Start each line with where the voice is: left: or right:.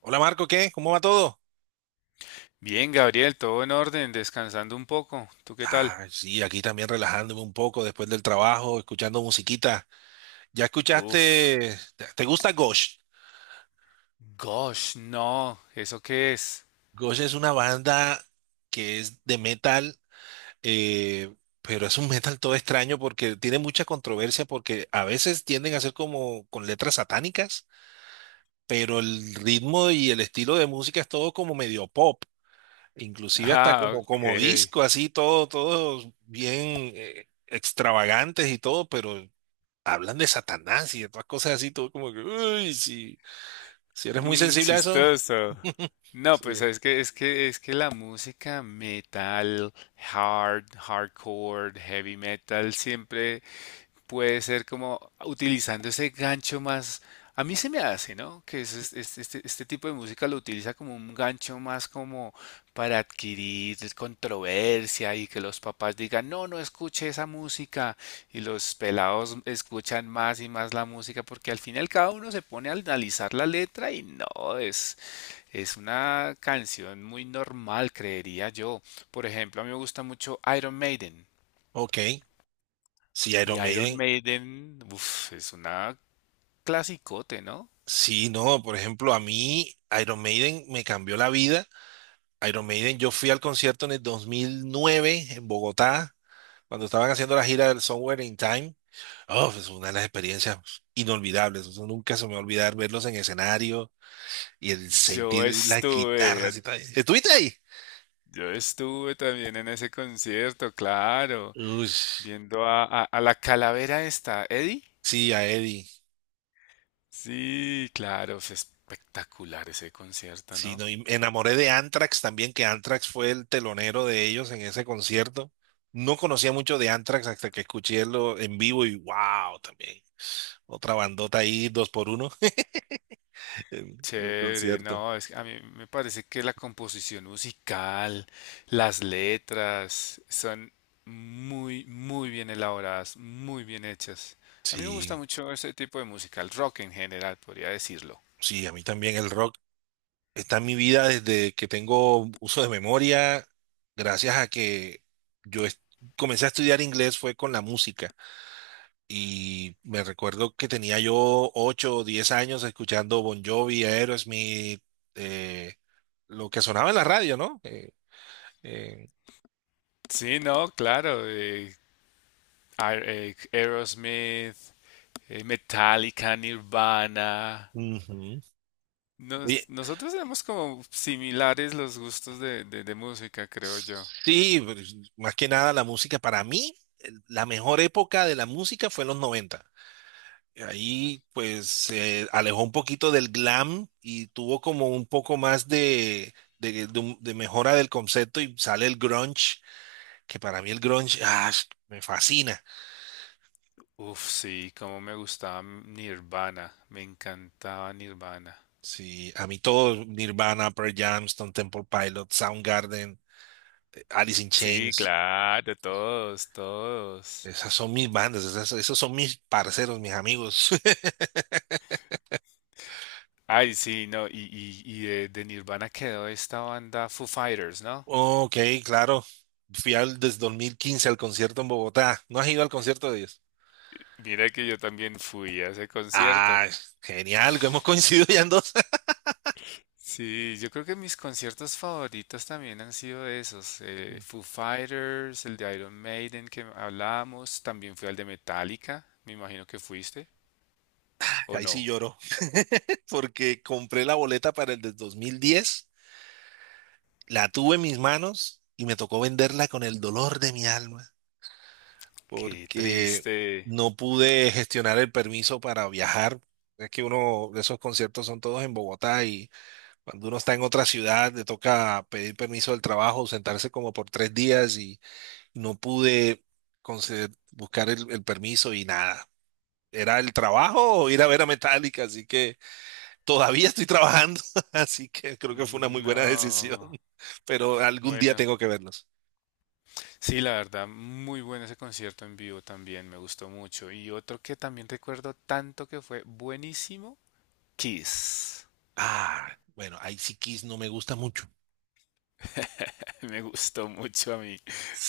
right: Hola Marco, ¿qué? ¿Cómo va todo?
left: Bien, Gabriel, todo en orden, descansando un poco. ¿Tú qué tal?
right: Ah, sí, aquí también relajándome un poco después del trabajo, escuchando musiquita. ¿Ya
left: Uf,
right: escuchaste? ¿Te gusta Ghost?
left: gosh, no, ¿eso qué es?
right: Ghost es una banda que es de metal, eh, pero es un metal todo extraño porque tiene mucha controversia porque a veces tienden a ser como con letras satánicas, pero el ritmo y el estilo de música es todo como medio pop, inclusive hasta
left: Ah,
right: como, como
left: ok.
right: disco, así todo, todo bien extravagantes y todo, pero hablan de Satanás y de todas cosas así, todo como que, uy, si, si eres muy
left: Mm,
right: sensible a eso.
left: chistoso. No, pues
right: Sí.
left: es que la música metal, hardcore, heavy metal siempre puede ser como utilizando ese gancho más, a mí se me hace, ¿no? Que este tipo de música lo utiliza como un gancho más, como para adquirir controversia y que los papás digan, no, no escuche esa música, y los pelados escuchan más y más la música porque al final cada uno se pone a analizar la letra y no, es una canción muy normal, creería yo. Por ejemplo, a mí me gusta mucho Iron Maiden.
right: Ok, si Iron
left: Y Iron
right: Maiden,
left: Maiden, uff, es una clasicote, ¿no?
right: sí, no, por ejemplo, a mí Iron Maiden me cambió la vida. Iron Maiden, yo fui al concierto en el 2009 en Bogotá, cuando estaban haciendo la gira del Somewhere in Time. Oh, es una de las experiencias inolvidables, eso nunca se me va a olvidar verlos en escenario y el
left: Yo
right: sentir las
left: estuve,
right: guitarras y tal. ¿Estuviste ahí?
left: yo estuve también en ese concierto, claro,
right: Uy,
left: viendo a, a la calavera esta, Eddie.
right: sí, a Eddie.
left: Sí, claro, fue espectacular ese concierto,
right: Sí,
left: ¿no?
right: no, y me enamoré de Anthrax también, que Anthrax fue el telonero de ellos en ese concierto. No conocía mucho de Anthrax hasta que escuché lo en vivo y wow, también. Otra bandota ahí, dos por uno, en el
left: Chévere,
right: concierto.
left: no, es que a mí me parece que la composición musical, las letras, son muy, muy bien elaboradas, muy bien hechas. A mí me gusta
right: Sí,
left: mucho ese tipo de música, el rock en general, podría decirlo.
right: sí, a mí también el rock está en mi vida desde que tengo uso de memoria, gracias a que yo est- comencé a estudiar inglés fue con la música. Y me recuerdo que tenía yo 8 o 10 años escuchando Bon Jovi, Aerosmith, eh, lo que sonaba en la radio, ¿no? Eh,
left: Sí, no, claro, Aerosmith, Metallica, Nirvana.
right: ujú. Oye,
left: Nosotros tenemos como similares los gustos de, de música, creo yo.
right: sí, pues, más que nada la música, para mí, la mejor época de la música fue en los 90. Ahí pues se alejó un poquito del glam y tuvo como un poco más de, de mejora del concepto y sale el grunge, que para mí el grunge, ah, me fascina.
left: Uf, sí, cómo me gustaba Nirvana, me encantaba Nirvana.
right: Sí, a mí todo, Nirvana, Pearl Jam, Stone Temple Pilots, Soundgarden, Alice in
left: Sí,
right: Chains,
left: claro, todos, todos.
right: esas son mis bandas, esos son mis parceros, mis amigos.
left: Ay, sí, no, y de Nirvana quedó esta banda Foo Fighters, ¿no?
right: Ok, claro. Fui al, desde 2015 al concierto en Bogotá. ¿No has ido al concierto de ellos?
left: Mira que yo también fui a ese concierto.
right: Ah, genial, que hemos coincidido ya en dos.
left: Sí, yo creo que mis conciertos favoritos también han sido esos, Foo Fighters, el de Iron Maiden que hablábamos, también fui al de Metallica. Me imagino que fuiste, ¿o
right: Ahí sí
left: no?
right: lloro, porque compré la boleta para el de 2010, la tuve en mis manos y me tocó venderla con el dolor de mi alma,
left: Qué
right: porque
left: triste.
right: no pude gestionar el permiso para viajar. Es que uno de esos conciertos son todos en Bogotá y cuando uno está en otra ciudad le toca pedir permiso del trabajo, sentarse como por 3 días y no pude buscar el permiso y nada. Era el trabajo o ir a ver a Metallica, así que todavía estoy trabajando, así que creo que fue una muy buena decisión,
left: No,
right: pero algún día
left: bueno,
right: tengo que verlos.
left: sí, la verdad, muy bueno ese concierto en vivo también, me gustó mucho. Y otro que también recuerdo tanto que fue buenísimo, Kiss.
right: Ah, bueno, ahí sí Kiss no me gusta mucho.
left: Me gustó mucho a mí,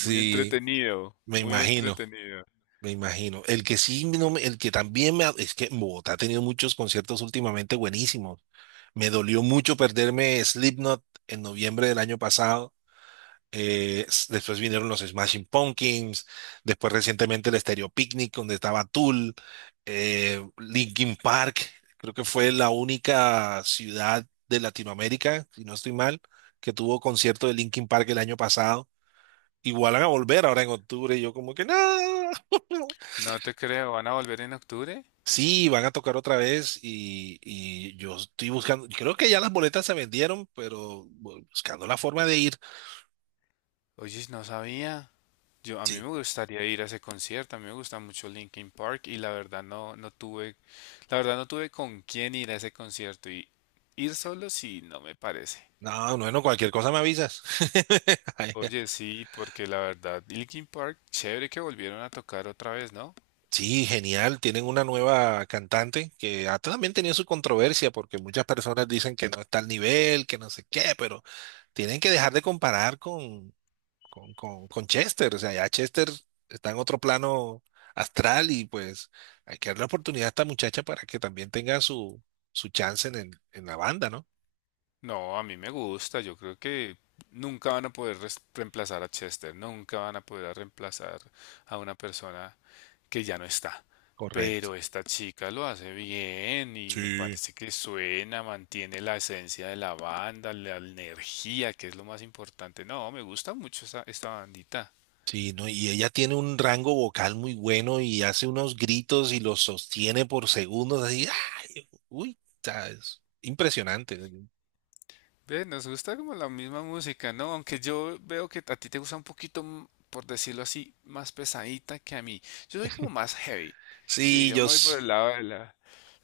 left: muy entretenido,
right: Me
left: muy
right: imagino,
left: entretenido.
right: me imagino. El que sí, no me- el que también me... Es que en Bogotá ha tenido muchos conciertos últimamente buenísimos. Me dolió mucho perderme Slipknot en noviembre del año pasado. Después vinieron los Smashing Pumpkins. Después recientemente el Stereo Picnic, donde estaba Tool, Linkin Park. Creo que fue la única ciudad de Latinoamérica, si no estoy mal, que tuvo concierto de Linkin Park el año pasado. Igual van a volver ahora en octubre. Y yo como que no.
left: No te creo, ¿van a volver en octubre?
right: Sí, van a tocar otra vez y yo estoy buscando, creo que ya las boletas se vendieron, pero buscando la forma de ir.
left: Oye, no sabía. Yo, a mí
right: Sí.
left: me gustaría ir a ese concierto, a mí me gusta mucho Linkin Park, y la verdad no, no tuve, la verdad no tuve con quién ir a ese concierto, y ir solo sí no me parece.
right: No, no, no, cualquier cosa me avisas. Ay,
left: Oye, sí, porque la verdad, Linkin Park, chévere que volvieron a tocar otra vez, ¿no?
right: sí, genial. Tienen una nueva cantante que ha también tenido su controversia porque muchas personas dicen que no está al nivel, que no sé qué, pero tienen que dejar de comparar con, con Chester. O sea, ya Chester está en otro plano astral y pues hay que darle la oportunidad a esta muchacha para que también tenga su, su chance en, en la banda, ¿no?
left: No, a mí me gusta, yo creo que nunca van a poder reemplazar a Chester, nunca van a poder reemplazar a una persona que ya no está.
right: Correcto.
left: Pero esta chica lo hace bien y me
right: Sí.
left: parece que suena, mantiene la esencia de la banda, la energía, que es lo más importante. No, me gusta mucho esta, esta bandita.
right: Sí, ¿no? Y ella tiene un rango vocal muy bueno y hace unos gritos y los sostiene por segundos así. ¡Ay! Uy, o sea, es impresionante.
left: Ve, nos gusta como la misma música, ¿no? Aunque yo veo que a ti te gusta un poquito, por decirlo así, más pesadita que a mí. Yo soy como más heavy. Sí,
right: Sí,
left: yo
right: yo,
left: me voy por el lado de la,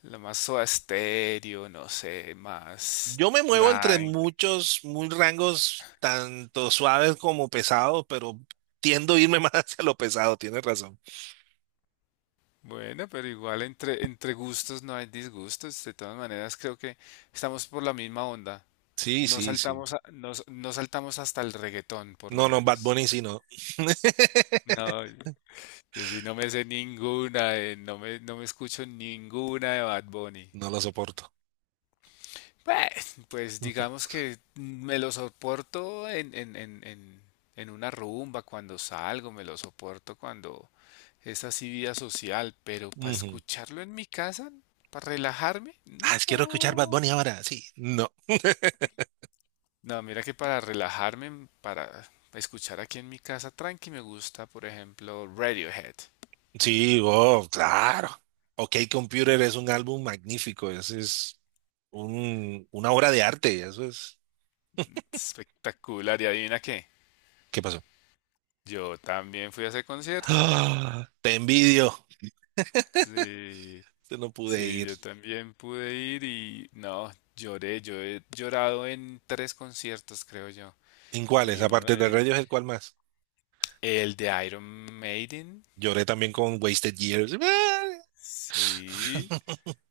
left: la más soda estéreo, no sé, más
right: Yo me muevo entre
left: tranqui.
right: muchos, muy rangos, tanto suaves como pesados, pero tiendo a irme más hacia lo pesado, tienes razón.
left: Bueno, pero igual entre, entre gustos no hay disgustos. De todas maneras, creo que estamos por la misma onda.
right: Sí,
left: No
right: sí, sí.
left: saltamos, no saltamos hasta el reggaetón, por lo
right: No, no, Bad
left: menos.
right: Bunny sí, no.
left: No. Yo sí no me sé ninguna, no me, no me escucho ninguna de Bad Bunny.
right: No lo soporto.
left: Pues, pues digamos que me lo soporto en una rumba, cuando salgo, me lo soporto cuando es así vida social, pero para
right: Ujú.
left: escucharlo en mi casa, para relajarme,
right: Ah,
left: no.
right: quiero escuchar Bad Bunny ahora, sí. No.
left: No, mira que para relajarme, para escuchar aquí en mi casa tranqui, me gusta, por ejemplo, Radiohead.
right: Sí, oh, claro. OK Computer es un álbum magnífico, ese es un, una obra de arte, eso es.
left: Espectacular, y adivina qué,
right: ¿Qué pasó?
left: yo también fui a ese concierto.
right: Ah, te envidio.
left: Sí,
right: Yo no pude
left: sí,
right: ir.
left: yo también pude ir y no, lloré, yo he llorado en tres conciertos, creo yo.
right: ¿En cuáles?
left: Y uno
right: Aparte
left: de
right: de
left: ellos,
right: Rayos, ¿el cuál más?
left: el de Iron Maiden,
right: Lloré también con Wasted Years.
left: sí,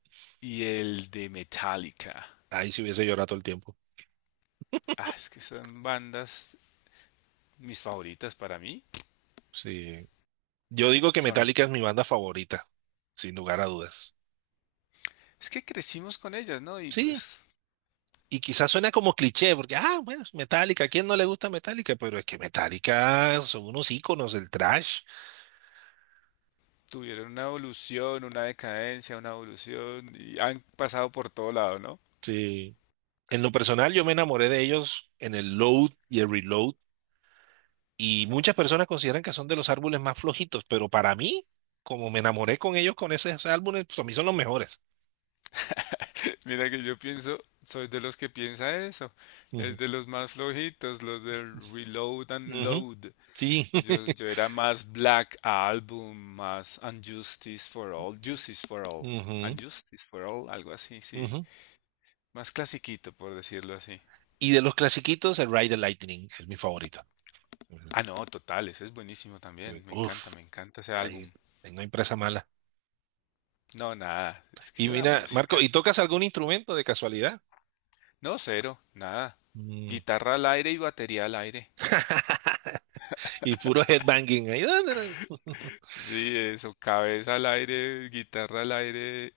left: y el de Metallica.
right: Ahí si hubiese llorado todo el tiempo.
left: Ah, es que son bandas mis favoritas para mí.
right: Sí. Yo digo que
left: Son,
right: Metallica es mi banda favorita, sin lugar a dudas.
left: es que crecimos con ellas, ¿no? Y
right: Sí,
left: pues
right: y quizás suena como cliché, porque, ah, bueno, es Metallica, ¿a quién no le gusta Metallica? Pero es que Metallica son unos íconos del trash.
left: tuvieron una evolución, una decadencia, una evolución y han pasado por todo lado, ¿no?
right: Sí. En lo personal, yo me enamoré de ellos en el Load y el Reload, y muchas personas consideran que son de los árboles más flojitos, pero para mí, como me enamoré con ellos con esos álbumes, pues a mí son los mejores.
left: Mira que yo pienso, soy de los que piensa eso, es
right: Ujú.
left: de los más flojitos, los del reload and
right: Ujú.
left: load.
right: Sí.
left: Yo era más Black Album, más Unjustice for All, Justice for All,
right: Ujú,
left: Unjustice for All, algo así, sí,
right: ujú.
left: más clasiquito por decirlo así.
right: Y de los clasiquitos, el Ride the Lightning es mi favorito. Ujú.
left: Ah, no, total, ese es buenísimo también,
right: Uf,
left: me encanta ese
right: ahí
left: álbum.
right: tengo impresa mala.
left: No, nada, es
right: Y
left: que la
right: mira, Marco,
left: música,
right: ¿y tocas algún instrumento de casualidad?
left: no, cero, nada,
right: Mm.
left: guitarra al aire y batería al aire.
right: Y puro headbanging ahí.
left: Sí, eso, cabeza al aire, guitarra al aire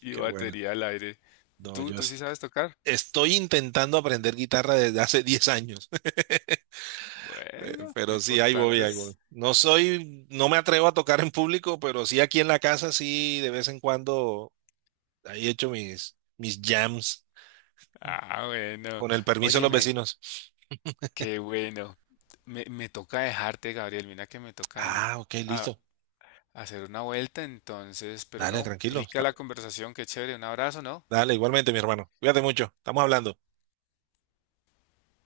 left: y
right: Qué bueno.
left: batería al aire.
right: No,
left: ¿Tú, tú sí sabes tocar?
right: estoy intentando aprender guitarra desde hace 10 años.
left: Bueno, lo
right: Pero sí, ahí voy,
left: importante
right: ahí voy.
left: es...
right: No soy, no me atrevo a tocar en público, pero sí aquí en la casa, sí, de vez en cuando, ahí he hecho mis, mis jams
left: Ah, bueno.
right: con el permiso de los
left: Óyeme,
right: vecinos.
left: qué bueno. Me toca dejarte, Gabriel. Mira que me toca
right: Ah, ok,
left: a-
right: listo.
left: hacer una vuelta, entonces, pero
right: Dale,
left: no.
right: tranquilo.
left: Rica la conversación, qué chévere. Un abrazo, ¿no?
right: Dale, igualmente, mi hermano. Cuídate mucho. Estamos hablando.